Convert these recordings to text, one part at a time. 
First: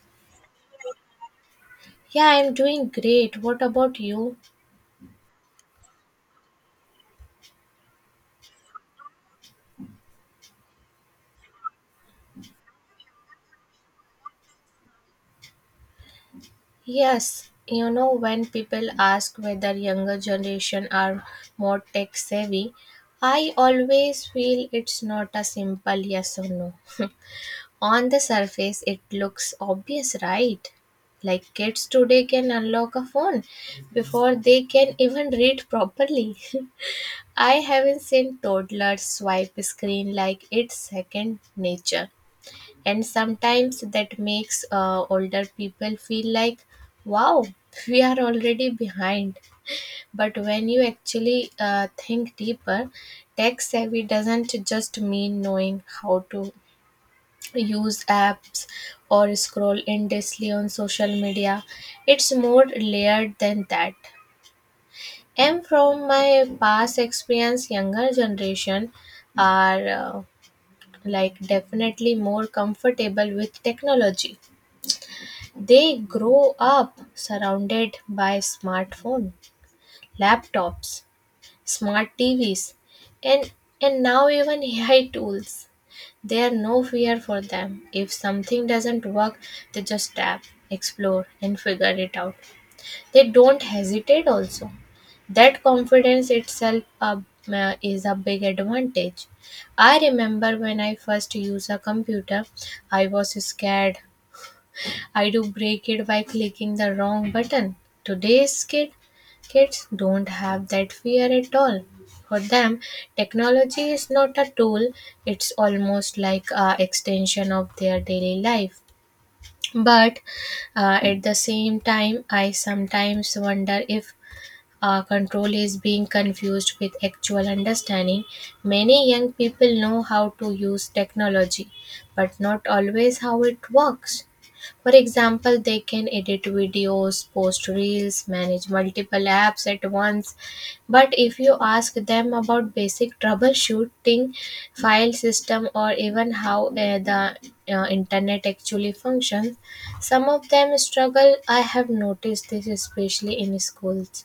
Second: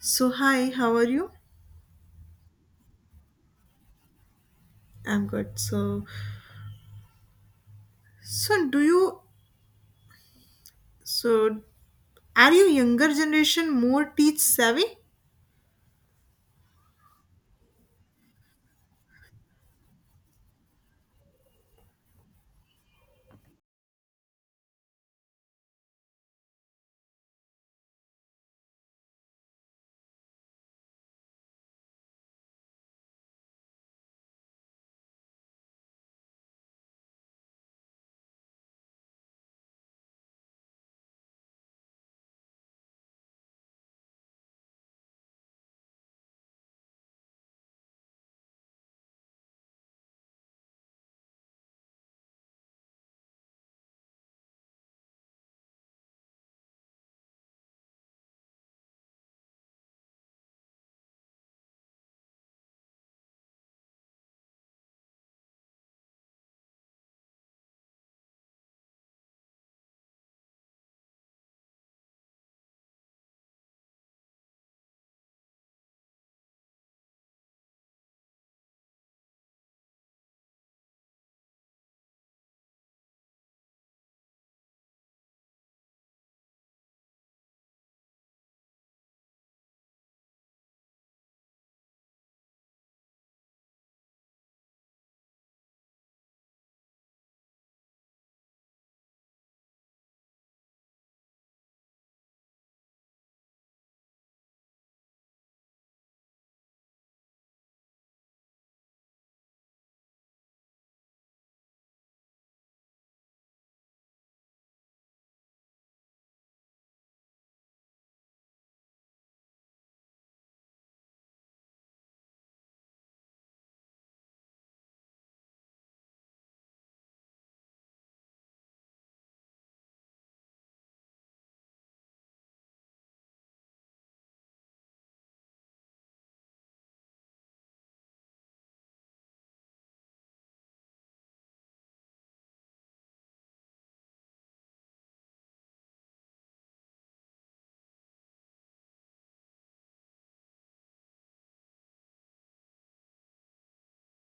So hi, how are you? Yeah, I'm doing great. What about you? I'm good. So do you so are you younger generation more teach savvy? Yes, when people ask whether younger generation are more tech savvy, I always feel it's not a simple yes or no. On the surface, it looks obvious, right? Like kids today can unlock a phone before they can even read properly. I haven't seen toddlers swipe screen like it's second nature, and sometimes that makes older people feel like, wow, we are already behind. But when you actually think deeper, tech savvy doesn't just mean knowing how to use apps or scroll endlessly on social media. It's more layered than that. And from my past experience, younger generation are like definitely more comfortable with technology. They grow up surrounded by smartphone, laptops, smart TVs, and and now even AI tools. There are no fear for them. If something doesn't work, they just tap, explore, and figure it out. They don't hesitate also. That confidence itself is a big advantage. I remember when I first used a computer, I was scared I do break it by clicking the wrong button. Today's kids don't have that fear at all. For them, technology is not a tool, it's almost like a extension of their daily life. But at the same time, I sometimes wonder if control is being confused with actual understanding. Many young people know how to use technology, but not always how it works. For example, they can edit videos, post reels, manage multiple apps at once. But if you ask them about basic troubleshooting, file system, or even how the internet actually functions, some of them struggle. I have noticed this especially in schools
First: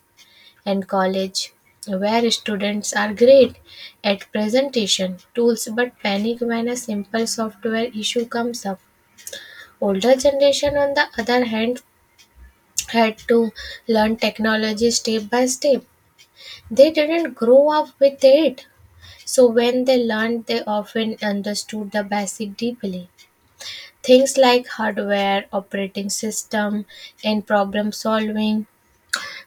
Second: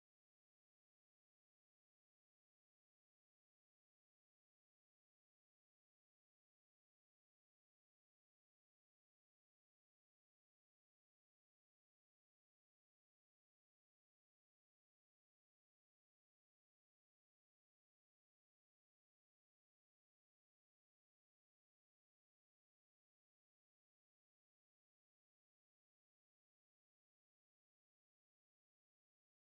and college, where students are great at presentation tools but panic when a simple software issue comes up. Older generation, on the other hand, had to learn technology step by step. They didn't grow up with it, so when they learned, they often understood the basic deeply, things like hardware, operating system, and problem solving.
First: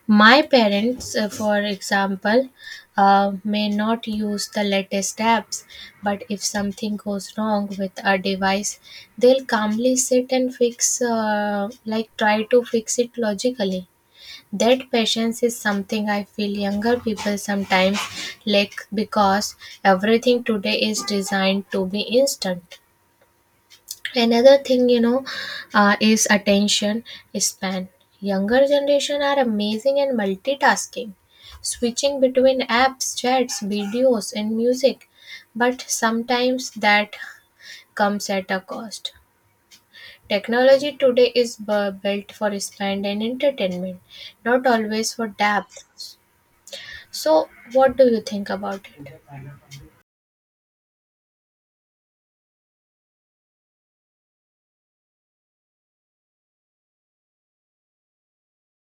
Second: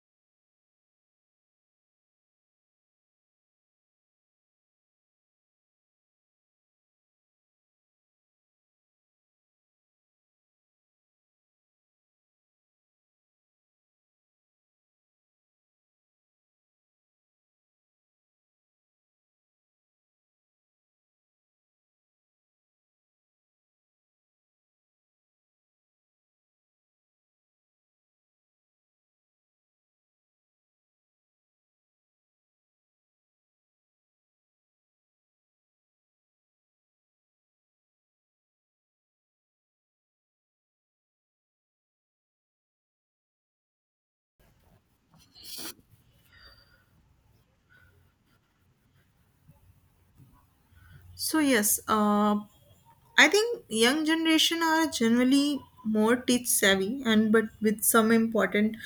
My parents, for example, may not use the latest apps, but if something goes wrong with a device, they'll calmly sit and fix, like try to fix it logically. That patience is something I feel younger people sometimes lack, because everything today is designed to be instant. Another thing is attention span. Younger generation are amazing and multitasking, switching between apps, chats, videos, and music. But sometimes that comes at a cost. Technology today is built for spend and entertainment, not always for depth. So what do you think about it? So yes, I think young generation are generally more teach savvy and but with some important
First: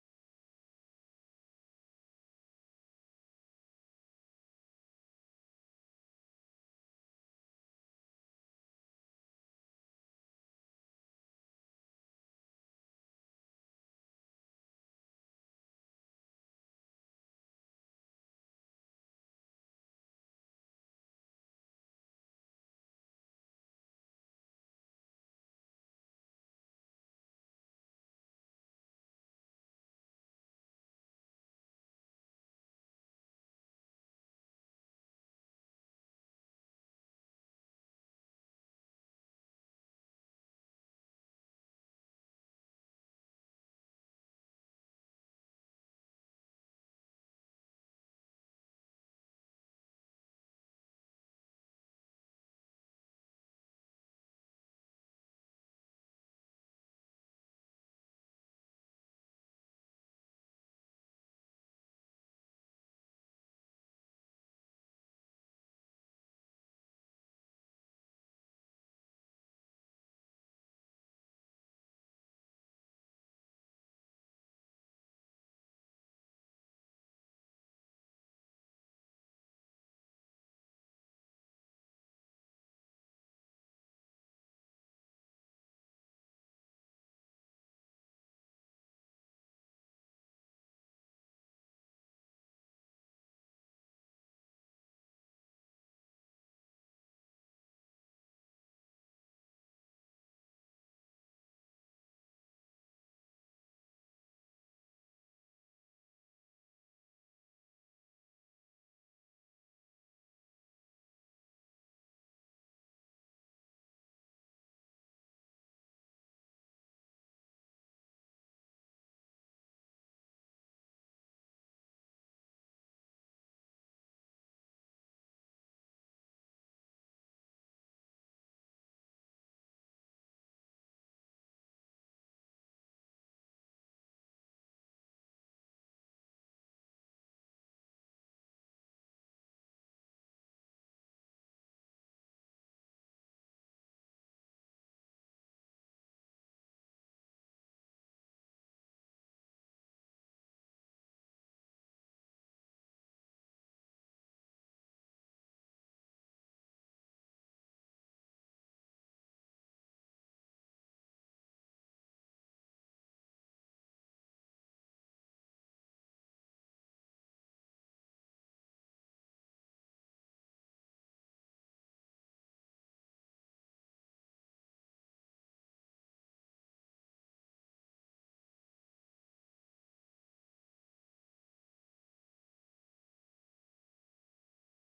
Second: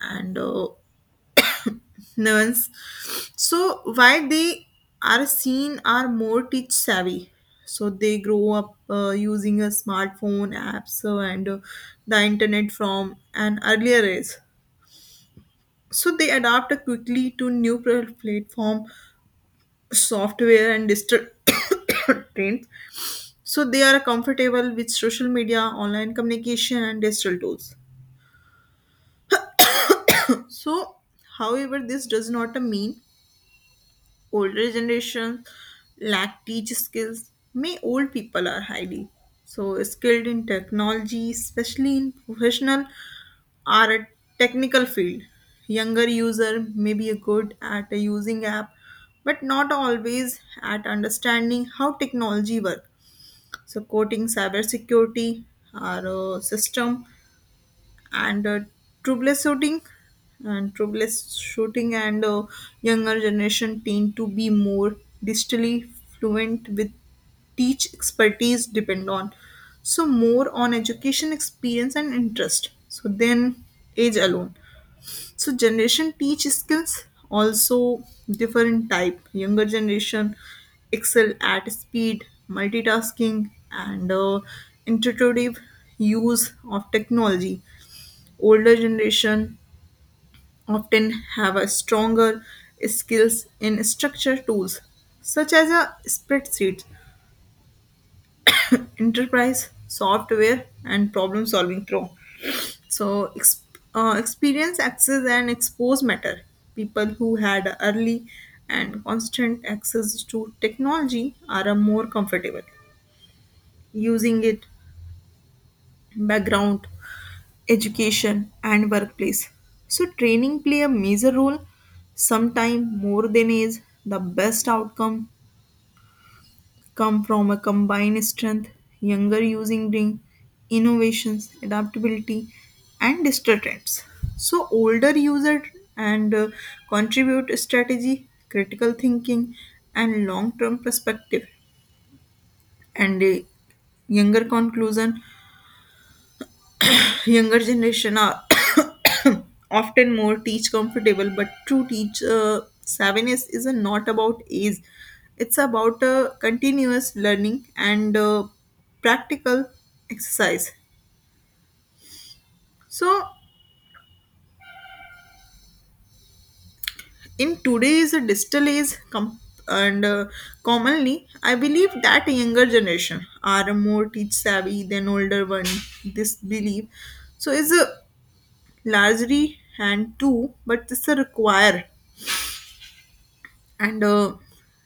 and nuance. So why they are seen are more teach savvy. So they grow up using a smartphone apps and the internet from an earlier age, so they adapt quickly to new platform, software and digital trends. So they are comfortable with social media, online communication and digital tools. So however, this does not mean older generations lack teach skills. May old people are highly so skilled in technology, especially in professional are a technical field. Younger user may be good at using app, but not always at understanding how technology works. So coding, cybersecurity, our system, and troubleshooting, and troubleshooting, and younger generation tend to be more digitally fluent with teach expertise depend on so more on education, experience and interest, so then age alone, so generation teach skills, also different type. Younger generation excel at speed, multitasking and intuitive use of technology. Older generation often have a stronger skills in structure tools such as a spreadsheet, enterprise software and problem solving pro. so ex- Experience, access and expose matter. People who had early and constant access to technology are more comfortable using it. Background, education and workplace, so training play a major role, sometime more than is the best outcome. Come from a combined strength, younger using bring innovations, adaptability, and digital trends. So older user and contribute strategy, critical thinking, and long-term perspective, and younger conclusion. Younger generation are often more teach comfortable, but true teach savviness is not about age. It's about continuous learning and practical exercise. So in today's digital age com- and commonly I believe that younger generation are more teach savvy than older one. This belief so is a largely and two, but this a require and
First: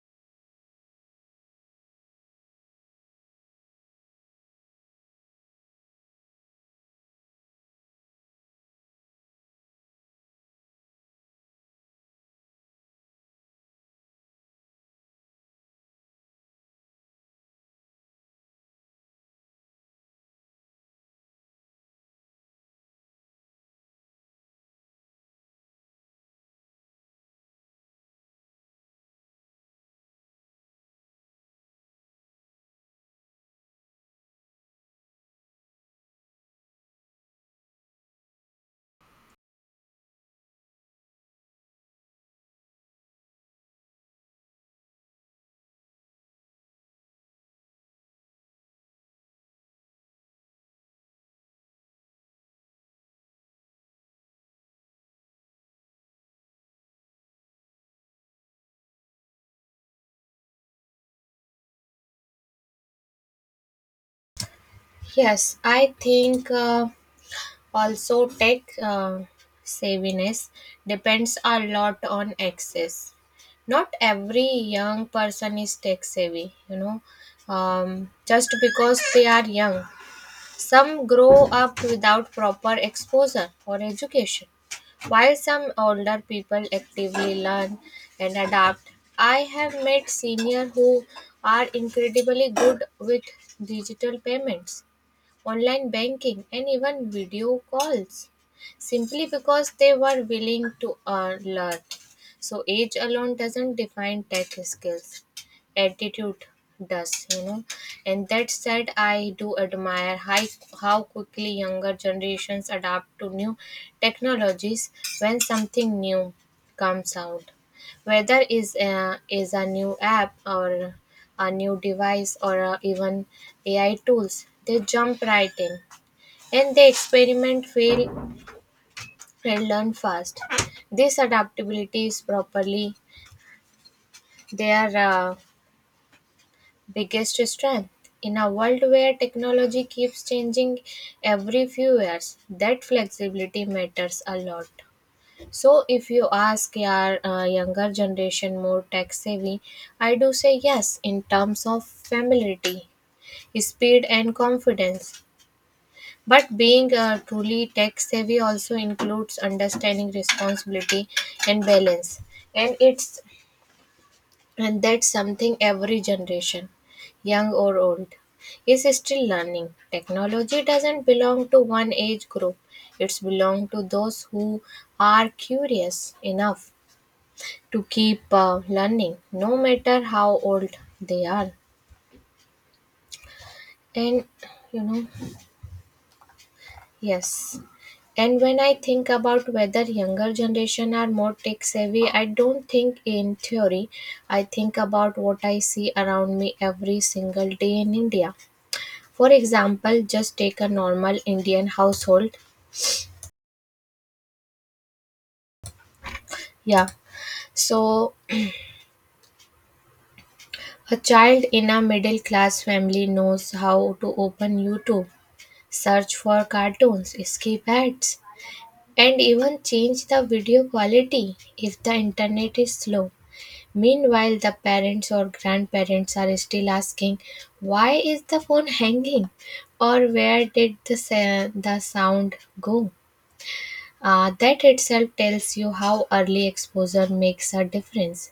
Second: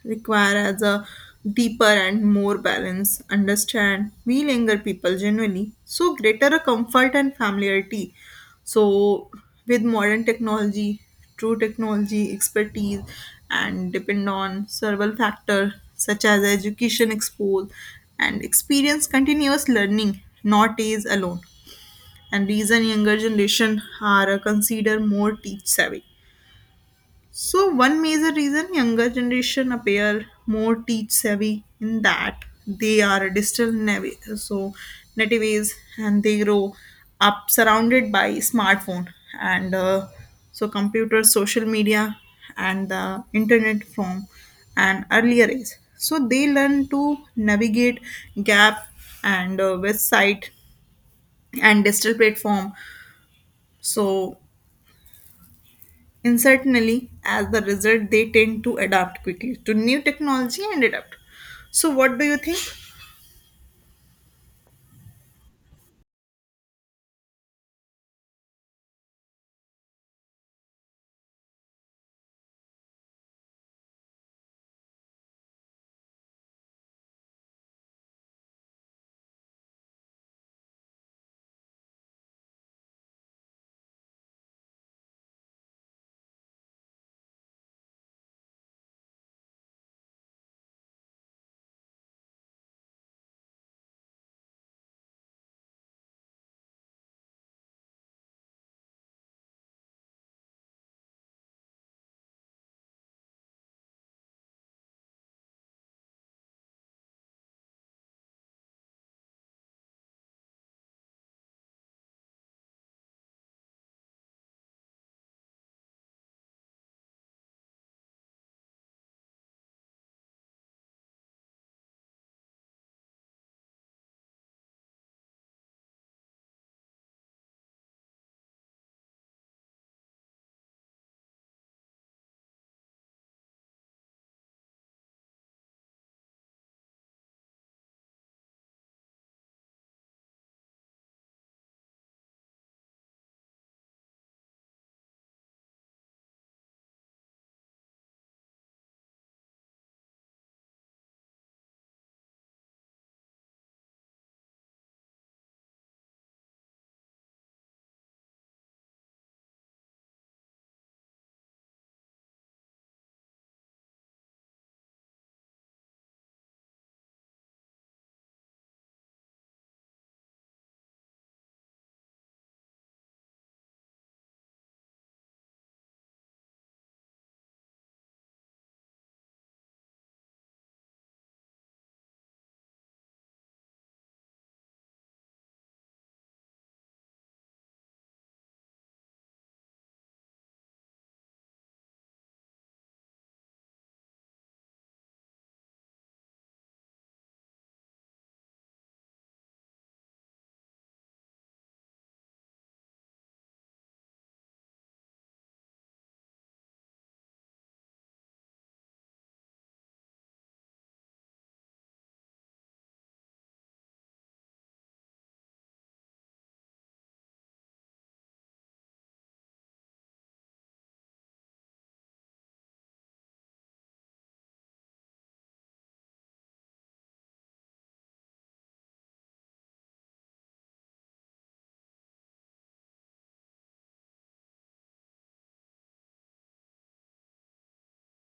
requires a deeper and more balance. Understand, we younger people genuinely so greater a comfort and familiarity. So, with modern technology, true technology expertise, and depend on several factors such as education, expose, and experience continuous learning, not age alone. And reason younger generation are considered more teach savvy, so one major reason younger generation appear more teach savvy in that they are digital natives and they grow up surrounded by smartphone and so computer, social media and the internet from an earlier age. So they learn to navigate gap and website and digital platform. So And certainly, as the result, they tend to adapt quickly to new technology and adapt. So, what do you think? Yes, I think. Also, tech savviness depends a lot on access. Not every young person is tech savvy, just because they are young. Some grow up without proper exposure or education. While some older people actively learn and adapt, I have met seniors who are incredibly good with digital payments, online banking, and even video calls, simply because they were willing to learn. So, age alone doesn't define tech skills, attitude does. And that said, I do admire how quickly younger generations adapt to new technologies when something new comes out, whether is a new app or a new device or even AI tools. They jump right in and they experiment, fail, and learn fast. This adaptability is properly their biggest strength. In a world where technology keeps changing every few years, that flexibility matters a lot. So if you ask your younger generation more tech savvy, I do say yes in terms of familiarity, speed, and confidence. But being truly tech savvy also includes understanding responsibility and balance. And it's and that's something every generation, young or old, is still learning. Technology doesn't belong to one age group. It's belong to those who are curious enough to keep learning no matter how old they are. And you know yes. And when I think about whether younger generation are more tech savvy, I don't think in theory. I think about what I see around me every single day in India. For example, just take a normal Indian household. Yeah. So a child in a middle class family knows how to open YouTube, search for cartoons, skip ads, and even change the video quality if the internet is slow. Meanwhile, the parents or grandparents are still asking, why is the phone hanging? Or where did the sound go? That itself tells you how early exposure makes a difference.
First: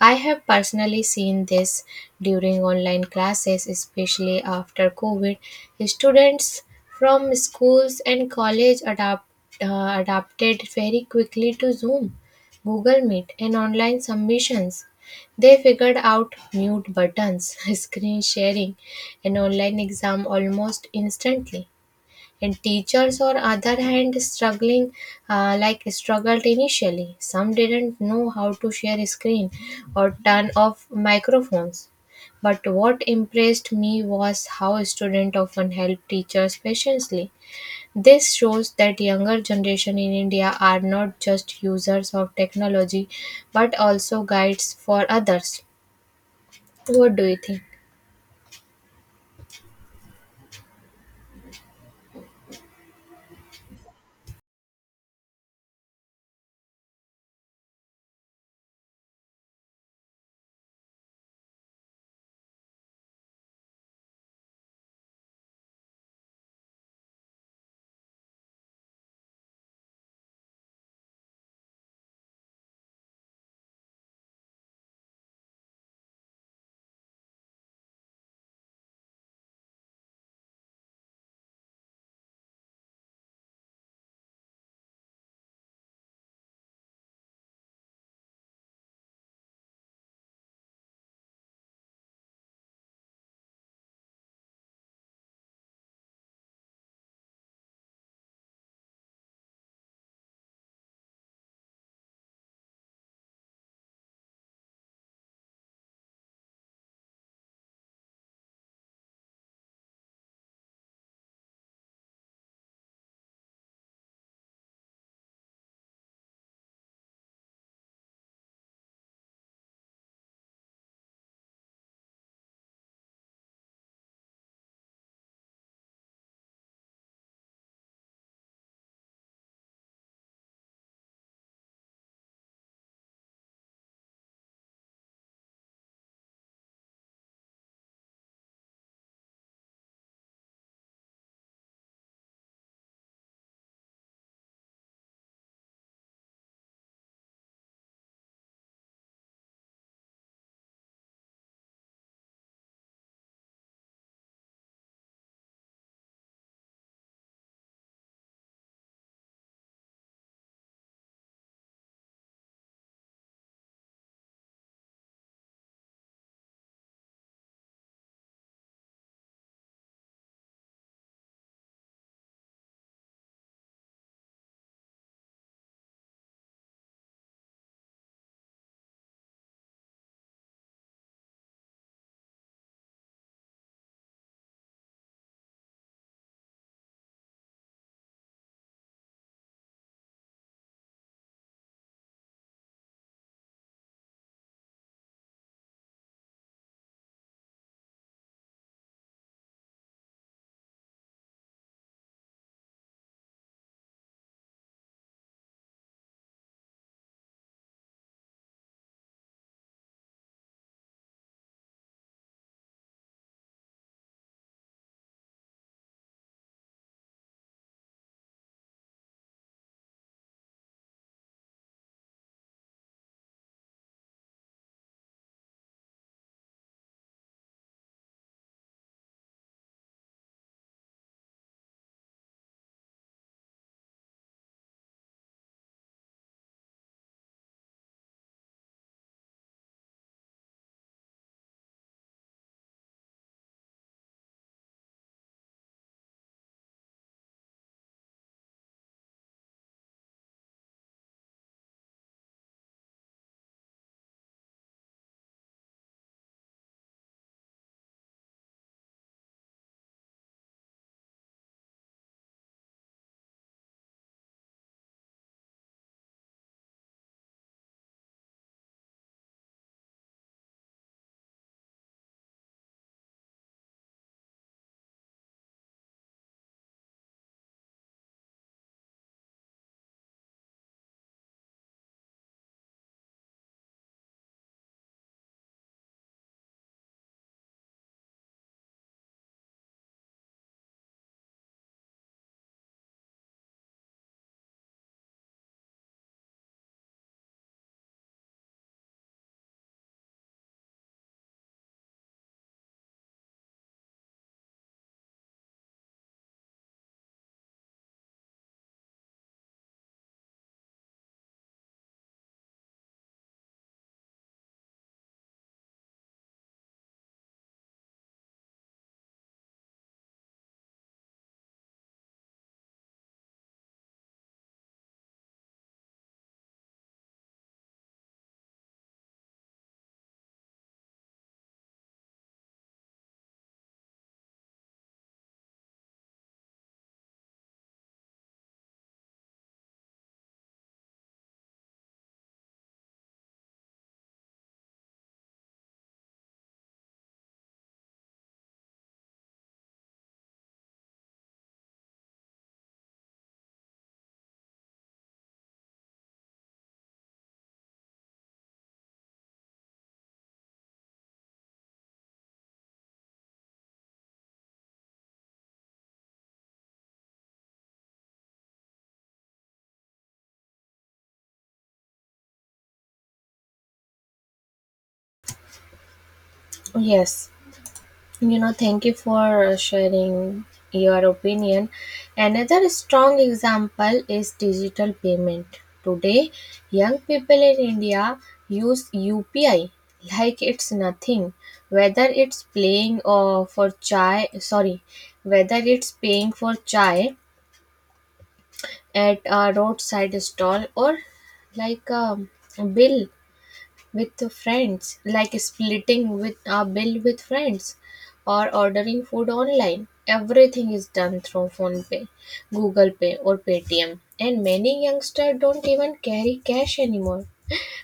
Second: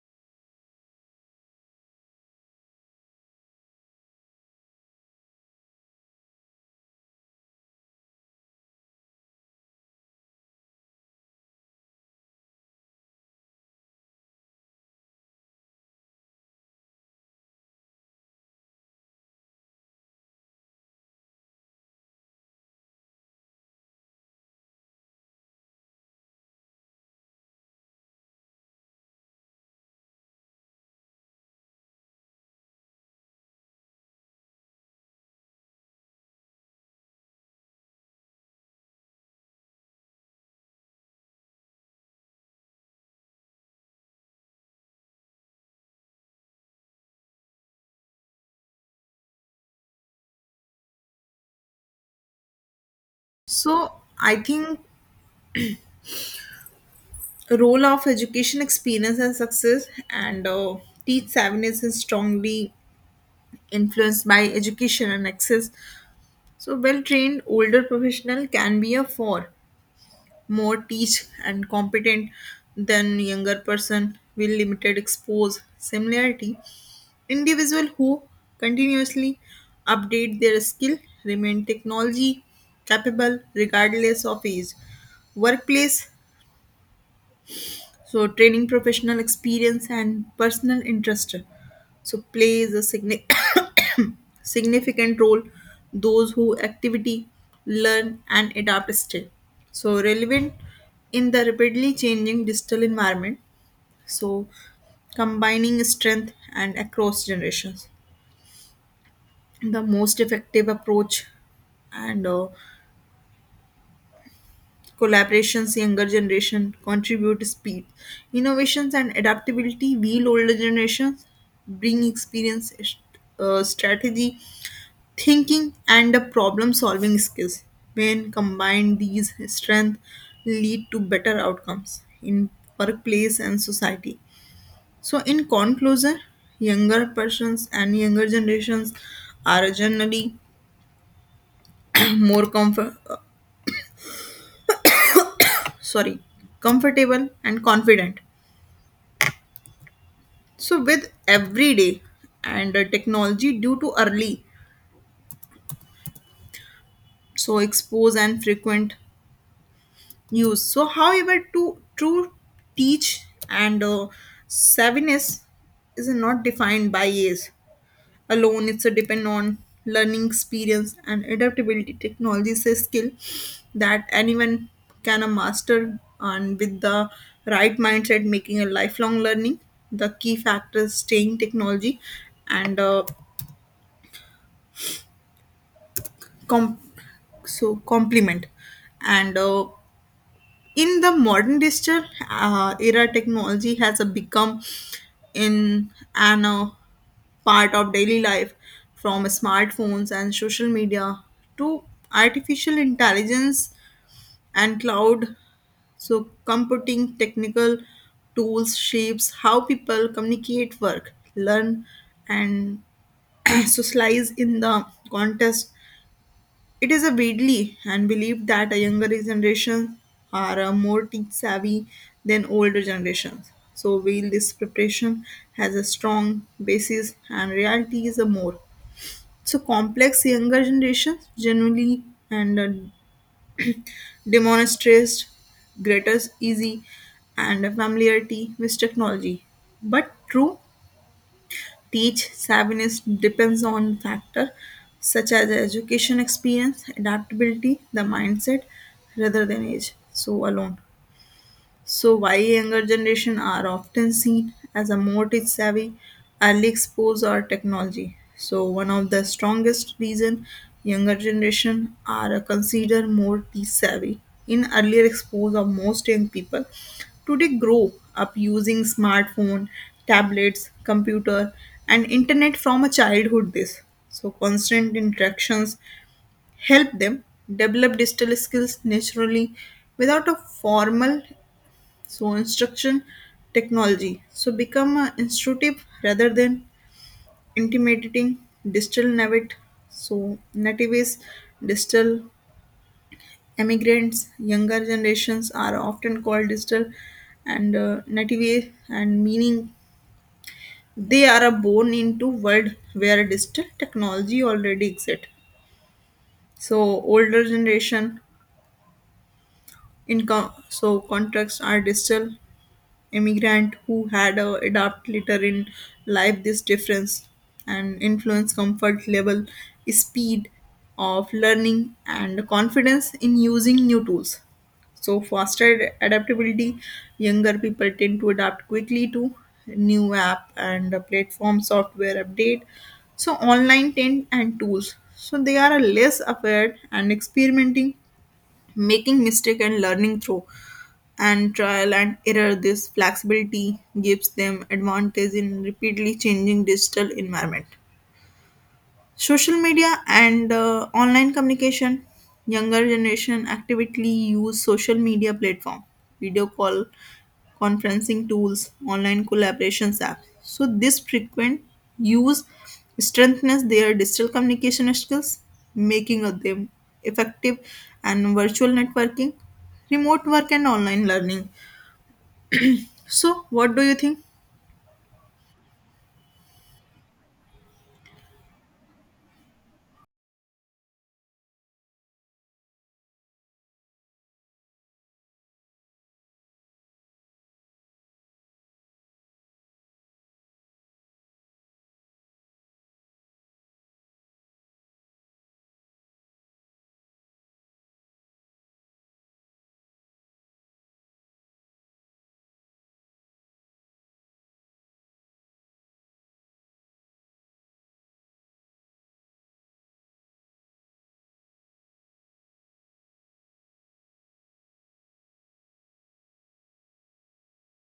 I have personally seen this during online classes, especially after COVID. Students from schools and college adapted very quickly to Zoom, Google Meet, and online submissions. They figured out mute buttons, screen sharing, and online exam almost instantly. And teachers or other hand struggling like struggled initially. Some didn't know how to share a screen or turn off microphones, but what impressed me was how students often help teachers patiently. This shows that younger generation in India are not just users of technology but also guides for others. What do you think? So, I think role of education, experience, and success, and teach savviness is strongly influenced by education and access. So, well trained older professional can be a for more teach and competent than younger person with limited expose similarity. Individual who continuously update their skill remain technology capable regardless of age, workplace, so training, professional experience and personal interest so plays a significant role. Those who activity learn and adapt still so relevant in the rapidly changing digital environment. So combining strength and across generations the most effective approach and collaborations. Younger generation contribute speed, innovations and adaptability, while older generations bring experience, strategy thinking and the problem solving skills. When combined, these strengths lead to better outcomes in workplace and society. So in conclusion, younger persons and younger generations are generally more sorry comfortable and confident so with everyday and technology due to early so expose and frequent use. So however to true teach and savviness is not defined by age alone. It's a depend on learning, experience and adaptability. Technology is a skill that anyone can a master, and with the right mindset making a lifelong learning the key factor is staying technology and com- so complement. And In the modern digital era, technology has become in an part of daily life, from smartphones and social media to artificial intelligence and cloud so computing. Technical tools shapes how people communicate, work, learn and socialize. In the context, it is a widely and believed that a younger generation are more tech savvy than older generations. So while this preparation has a strong basis and reality is a more so complex, younger generations generally and demonstrates greater easy and familiarity with technology. But true teach savviness depends on factor such as education, experience, adaptability, the mindset rather than age. So alone. So, why younger generation are often seen as a more tech savvy, early exposed or technology. So, one of the strongest reason younger generation are considered more tech savvy in earlier expose of most young people. Today, grow up using smartphone, tablets, computer, and internet from a childhood. This so constant interactions help them develop digital skills naturally without a formal so instruction. Technology so become instructive rather than intimidating. Digital native, so native is digital immigrants. Younger generations are often called digital and native, and meaning they are born into world where digital technology already exists. So older generation income so contracts are digital immigrant who had adapt later in life. This difference and influence comfort level, speed of learning and confidence in using new tools. So faster adaptability, younger people tend to adapt quickly to new app and platform, software update, so online tent and tools. So they are less aware and experimenting, making mistake and learning through and trial and error. This flexibility gives them advantage in rapidly changing digital environment. Social media and online communication. Younger generation actively use social media platform, video call, conferencing tools, online collaborations apps. So this frequent use strengthens their digital communication skills, making of them effective and virtual networking, remote work and online learning. So, what do you think? Yes. Thank you for sharing your opinion. Another strong example is digital payment. Today, young people in India use UPI like it's nothing. Whether it's playing for chai, sorry, whether it's paying for chai at a roadside stall, or like a bill with friends, like splitting with a bill with friends, or ordering food online. Everything is done through phone pay, Google Pay, or Paytm. And many youngsters don't even carry cash anymore.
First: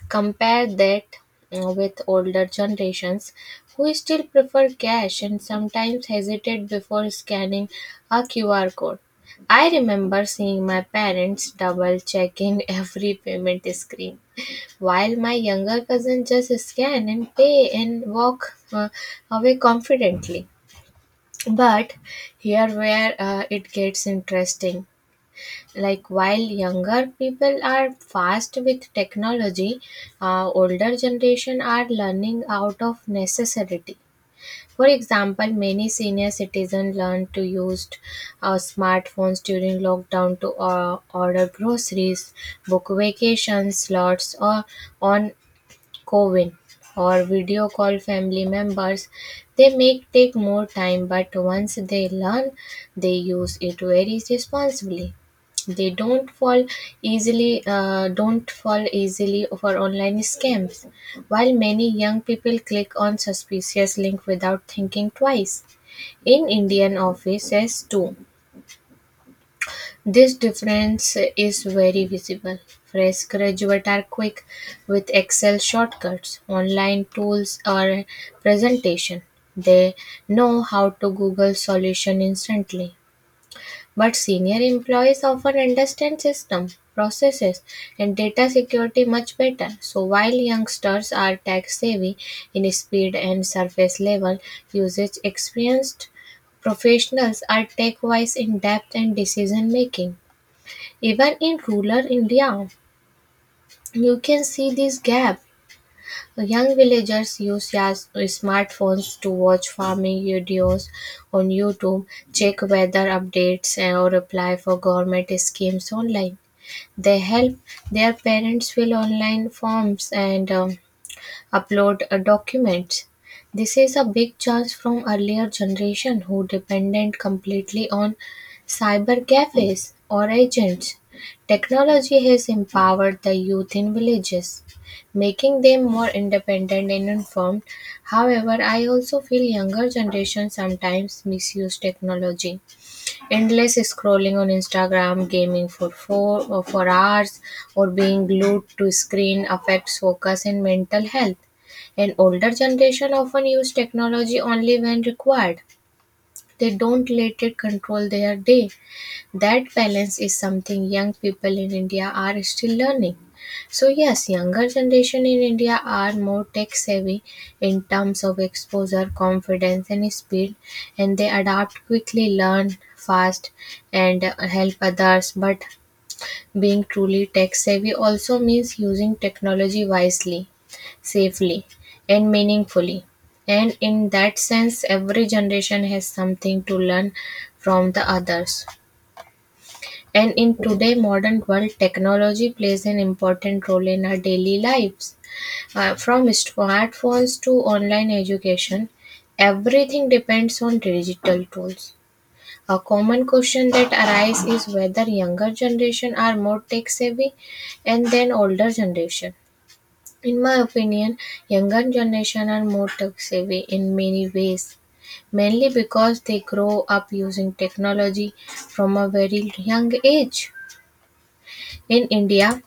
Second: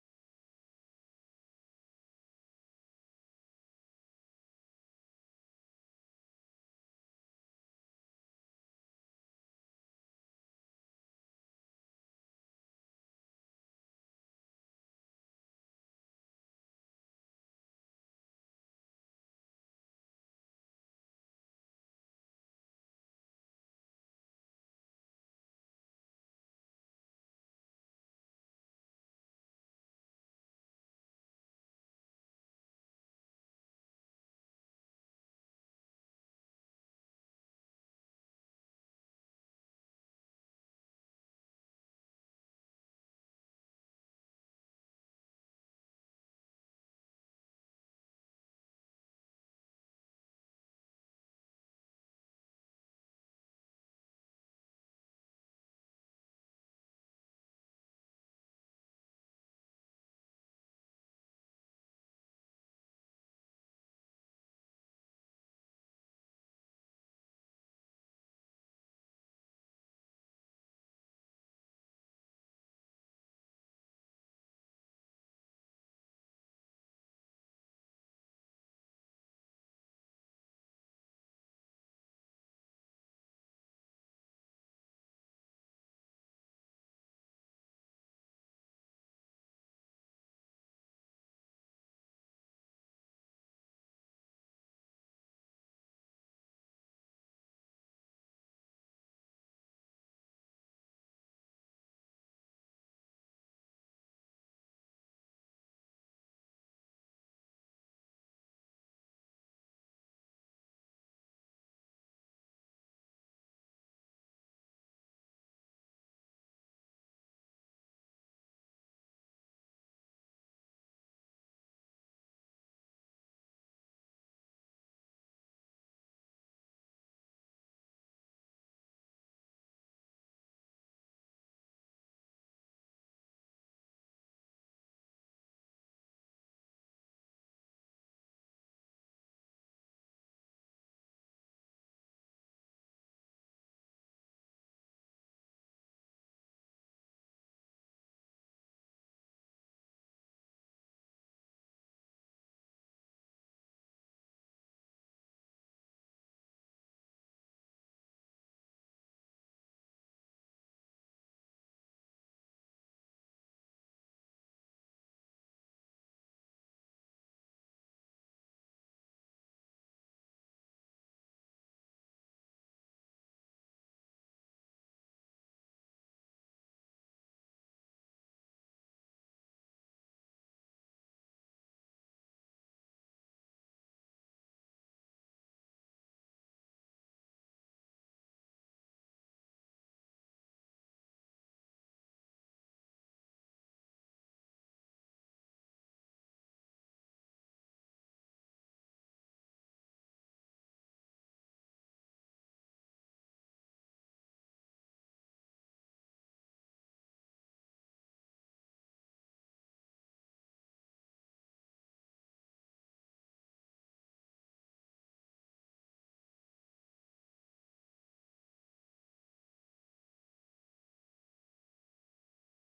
Compare that with older generations, who still prefer cash and sometimes hesitate before scanning a QR code. I remember seeing my parents double checking every payment screen, while my younger cousin just scan and pay and walk away confidently. But here where it gets interesting, like while younger people are fast with technology, older generation are learning out of necessity. For example, many senior citizens learned to use smartphones during lockdown to order groceries, book vacation slots, or on Coven, or video call family members. They may take more time, but once they learn, they use it very responsibly. They don't fall easily for online scams. While many young people click on suspicious link without thinking twice, in Indian offices too, this difference is very visible. Fresh graduates are quick with Excel shortcuts, online tools, or presentation. They know how to Google solution instantly. But senior employees often understand system, processes, and data security much better. So while youngsters are tech savvy in speed and surface level usage, experienced professionals are tech wise in depth and decision making. Even in rural India, you can see this gap. Young villagers use their smartphones to watch farming videos on YouTube, check weather updates, or apply for government schemes online. They help their parents fill online forms and upload documents. This is a big change from earlier generation, who depended completely on cyber cafes or agents. Technology has empowered the youth in villages, making them more independent and informed. However, I also feel younger generation sometimes misuse technology. Endless scrolling on Instagram, gaming for four or for hours, or being glued to screen affects focus and mental health. An older generation often use technology only when required. They don't let it control their day. That balance is something young people in India are still learning. So yes, younger generation in India are more tech savvy in terms of exposure, confidence, and speed, and they adapt quickly, learn fast, and help others. But being truly tech savvy also means using technology wisely, safely, and meaningfully. And in that sense, every generation has something to learn from the others. And in today modern world, technology plays an important role in our daily lives. From smartphones to online education, everything depends on digital tools. A common question that arises is whether younger generation are more tech savvy and then older generation. In my opinion, younger generation are more tech savvy in many ways, mainly because they grow up using technology from a very young age. In India,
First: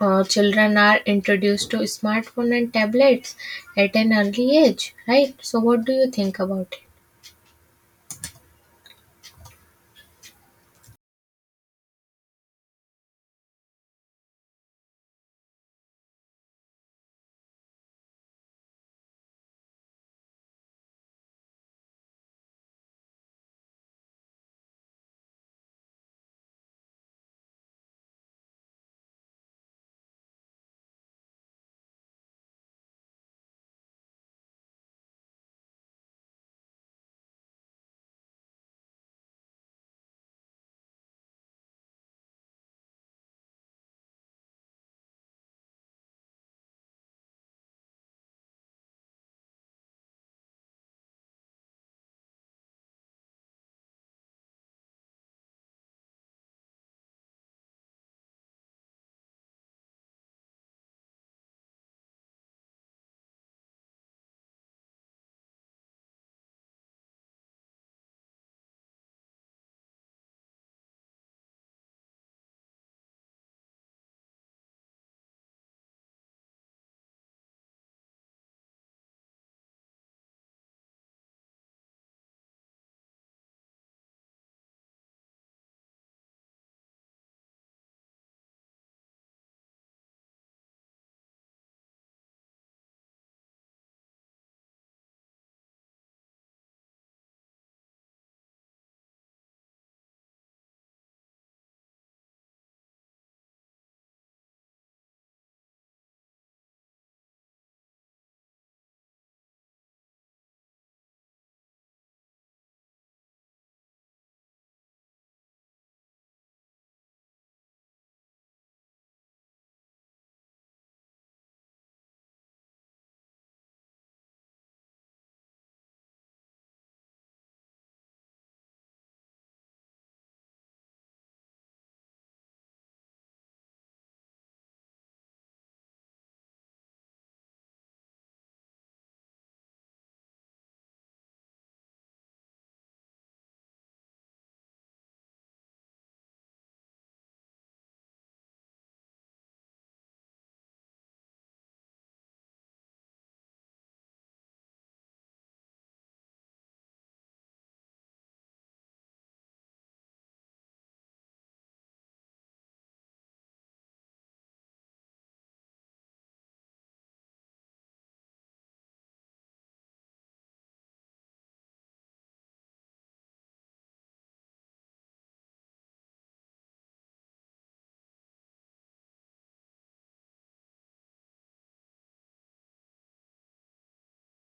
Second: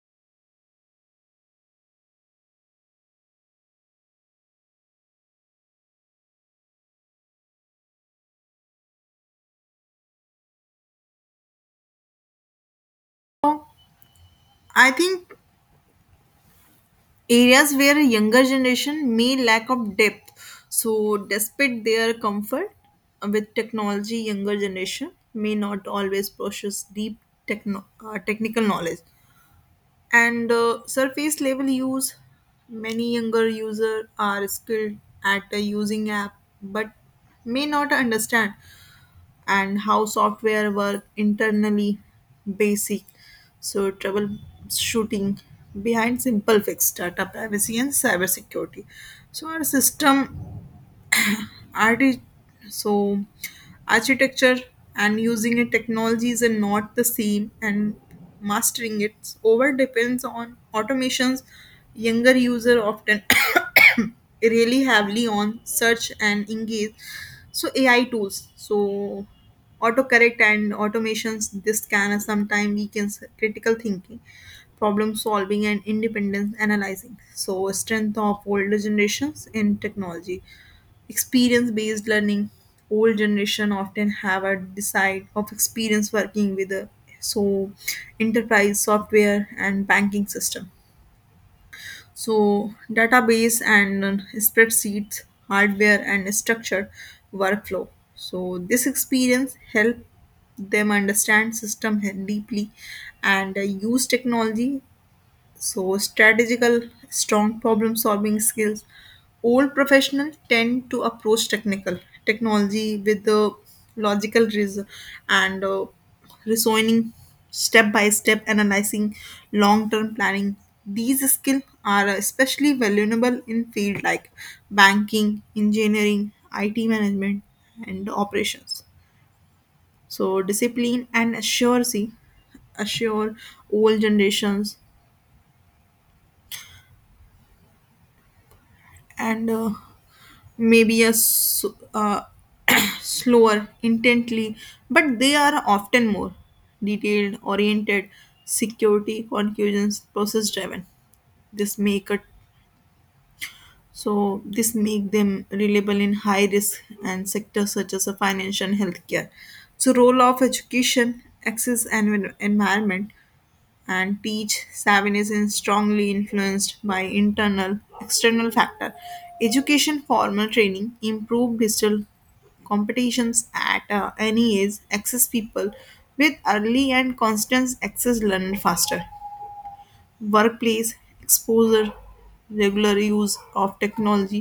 children are introduced to smartphone and tablets at an early age, right? So, what do you think about it? So, I think areas where younger generation may lack of depth. So despite their comfort with technology, younger generation may not always possess deep technical knowledge. And Surface level use, many younger users are skilled at using app, but may not understand and how software work internally, basic so troubleshooting behind simple fix, data privacy and cybersecurity, so our system art is so architecture and using a technologies are not the same, and mastering it over depends on automations. Younger user often really heavily on search and engage, so AI tools, so autocorrect and automations. This can sometimes weakens critical thinking, problem solving and independence analyzing. So strength of older generations in technology, experience based learning. Old generation often have a decide of experience working with a so enterprise software and banking system, so database and spreadsheets, hardware and structured workflow. So this experience help them understand system deeply and use technology so, strategical, strong problem solving skills. Old professionals tend to approach technical technology with the logical reason and reasoning, step by step analyzing, long term planning. These skills are especially valuable in fields like banking, engineering, IT management, and operations. So, discipline and accuracy assure all generations and maybe a s- uh, slower intently, but they are often more detailed oriented, security conclusions, process driven. this make it this make them reliable in high risk and sectors such as a financial and healthcare. So role of education, access and environment and teach Savin is strongly influenced by internal external factor. Education, formal training improved digital competitions at any age. Access, people with early and constant access learn faster. Workplace exposure, regular use of technology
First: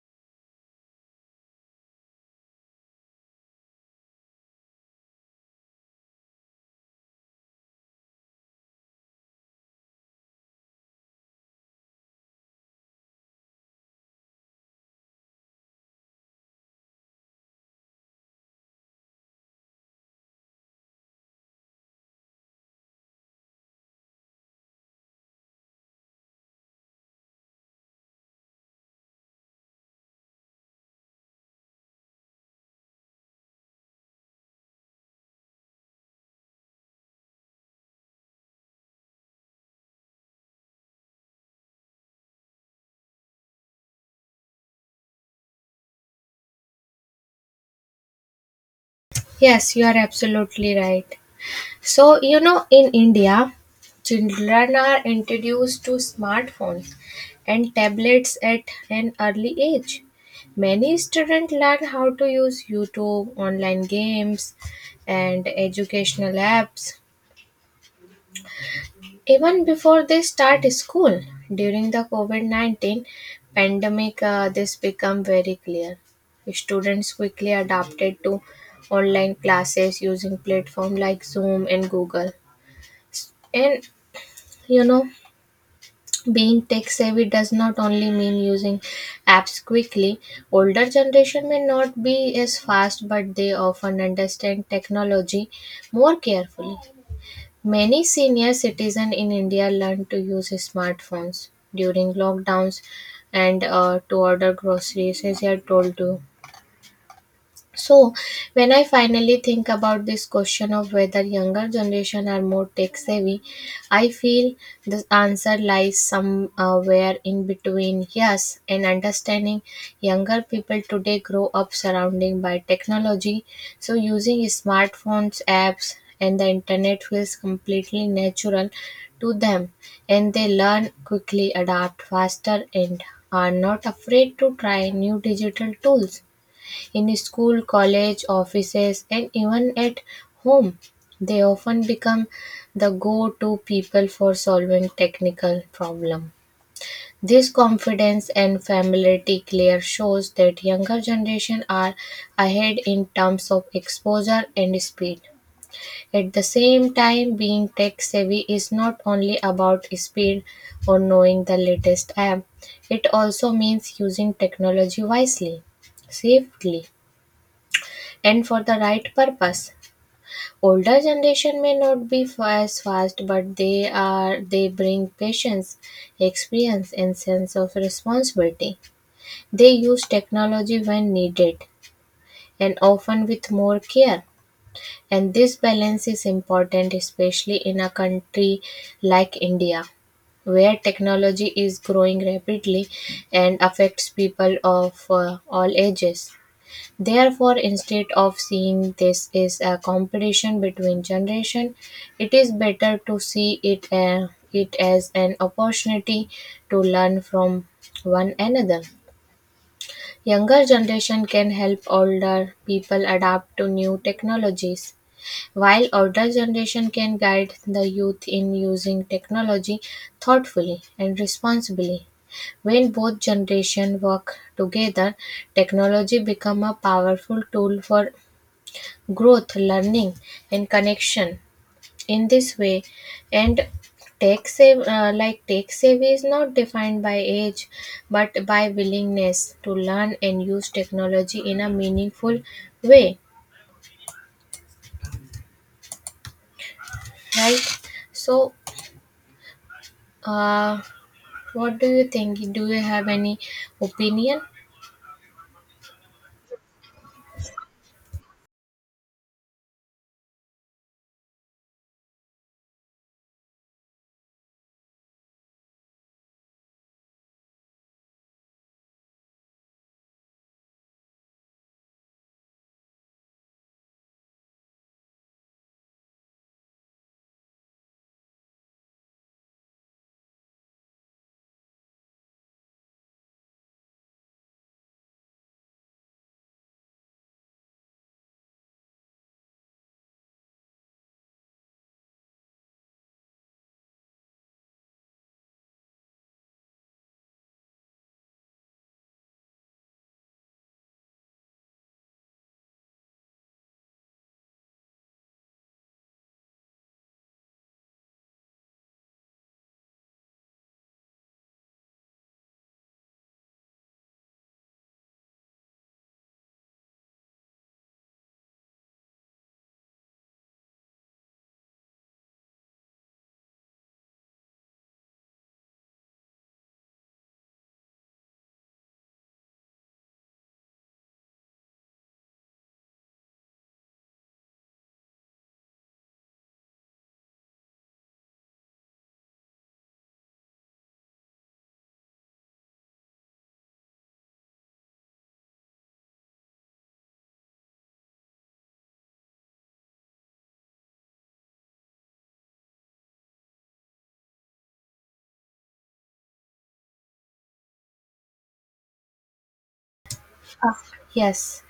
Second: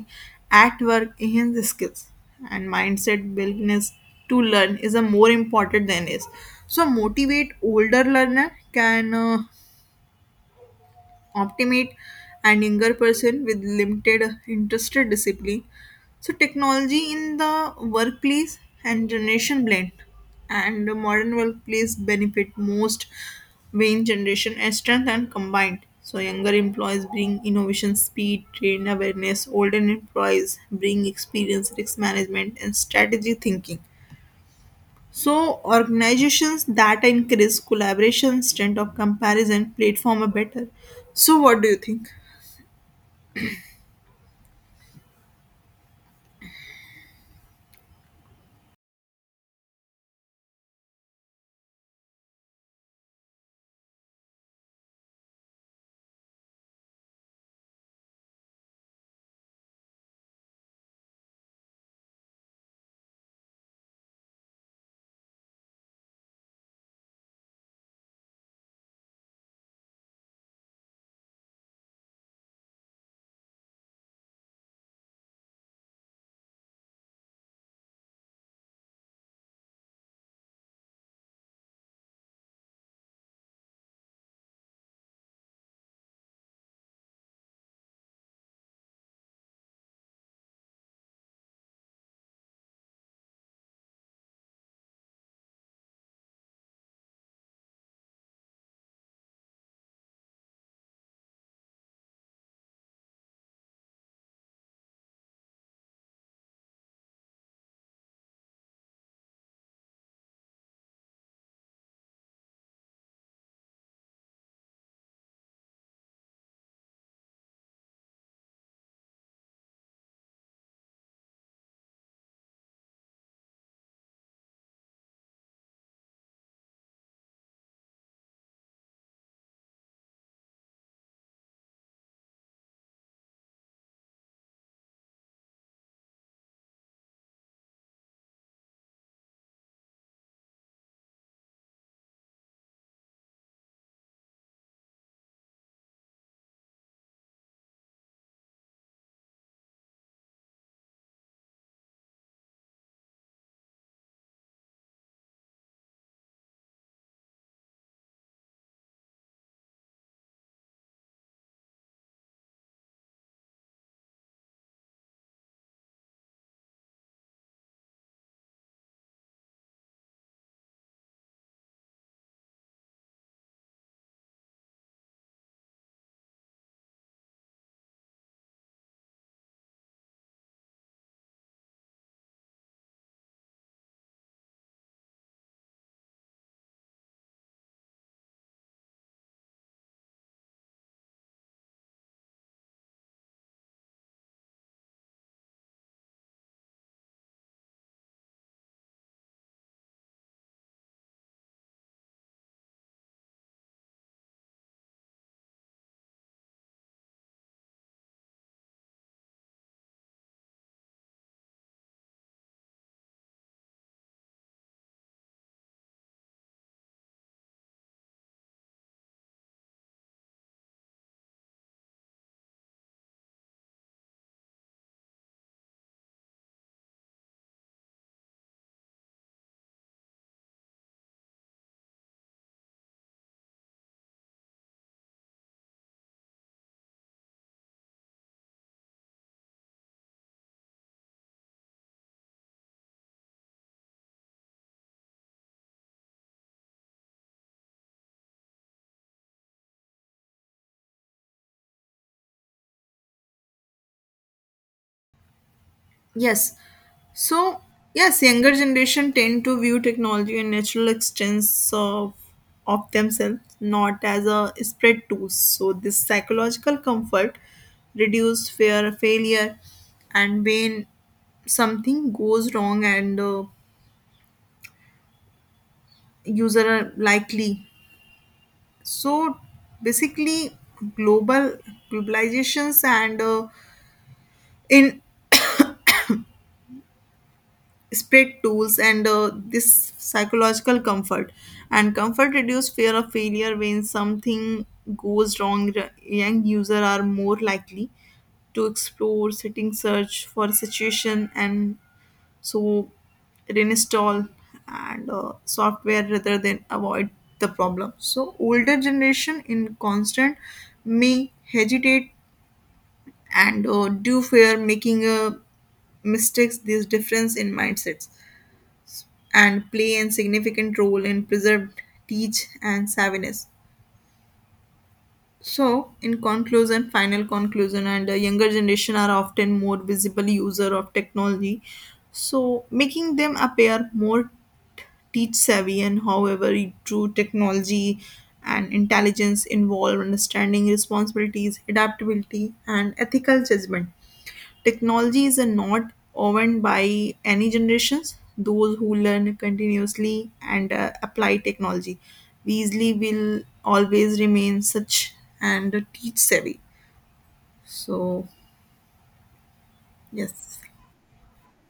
at work enhance skills. And mindset, willingness to learn is a more important than is so motivate older learner can optimate and younger person with limited interested discipline. So technology in the workplace and generation blend. And the modern workplace benefit most when generation and strength and combined, so younger employees bring innovation, speed, train awareness, older employees bring experience, risk management and strategy thinking. So organizations that increase collaboration, strength of comparison, platform are better. So what do you think? Yes, you are absolutely right. So, in India, children are introduced to smartphones and tablets at an early age. Many students learn how to use YouTube, online games, and educational apps even before they start school. During the COVID-19 pandemic, this became very clear. Students quickly adapted to online classes using platforms like Zoom and Google. And you know being tech savvy does not only mean using apps quickly. Older generation may not be as fast, but they often understand technology more carefully. Many senior citizens in India learned to use smartphones during lockdowns and to order groceries, as you are told to. So, when I finally think about this question of whether younger generation are more tech savvy, I feel the answer lies somewhere in between yes and understanding. Younger people today grow up surrounding by technology, so using smartphones, apps, and the internet feels completely natural to them, and they learn quickly, adapt faster, and are not afraid to try new digital tools. In school, college, offices, and even at home, they often become the go-to people for solving technical problems. This confidence and familiarity clear shows that younger generation are ahead in terms of exposure and speed. At the same time, being tech savvy is not only about speed or knowing the latest app. It also means using technology wisely, safely, and for the right purpose. Older generation may not be as fast, but they bring patience, experience, and sense of responsibility. They use technology when needed and often with more care. And this balance is important, especially in a country like India, where technology is growing rapidly and affects people of all ages. Therefore, instead of seeing this as a competition between generations, it is better to see it as an opportunity to learn from one another. Younger generation can help older people adapt to new technologies, while older generation can guide the youth in using technology thoughtfully and responsibly. When both generation work together, technology become a powerful tool for growth, learning, and connection. In this way, and tech save like tech savvy is not defined by age, but by willingness to learn and use technology in a meaningful way. Right? So. Uh, What do you think? Do you have any opinion? Yes. So, yes, younger generation tend to view technology and natural extents of themselves, not as a spread tools. So, this psychological comfort, reduce fear of failure, and when something goes wrong and user are likely. So, basically, global globalizations and in spread tools and this psychological comfort and comfort reduce fear of failure. When something goes wrong, young user are more likely to explore setting, search for a situation and so reinstall and software rather than avoid the problem. So older generation in constant may hesitate and do fear making mistakes. This difference in mindsets and play a significant role in preserved teach and savviness. So, in conclusion, final conclusion, and the younger generation are often more visible user of technology, so making them appear more teach savvy. And however, true technology and intelligence involve understanding responsibilities, adaptability, and ethical judgment. Technology is not owned by any generations. Those who learn continuously and apply technology easily will always remain such and teach savvy. So, yes, Ah, yes.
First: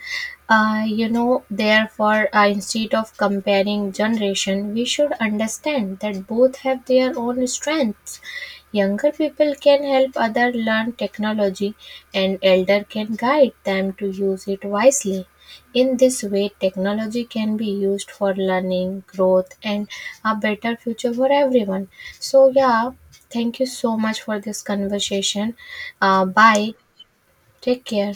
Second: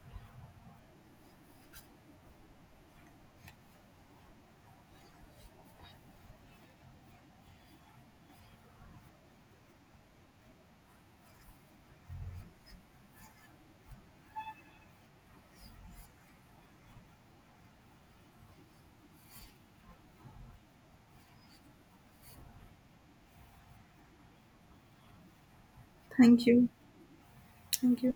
Therefore, instead of comparing generation, we should understand that both have their own strengths. Younger people can help others learn technology, and elder can guide them to use it wisely. In this way, technology can be used for learning, growth, and a better future for everyone. So, yeah, thank you so much for this conversation. Uh, thank you. bye. Take Thank you. care.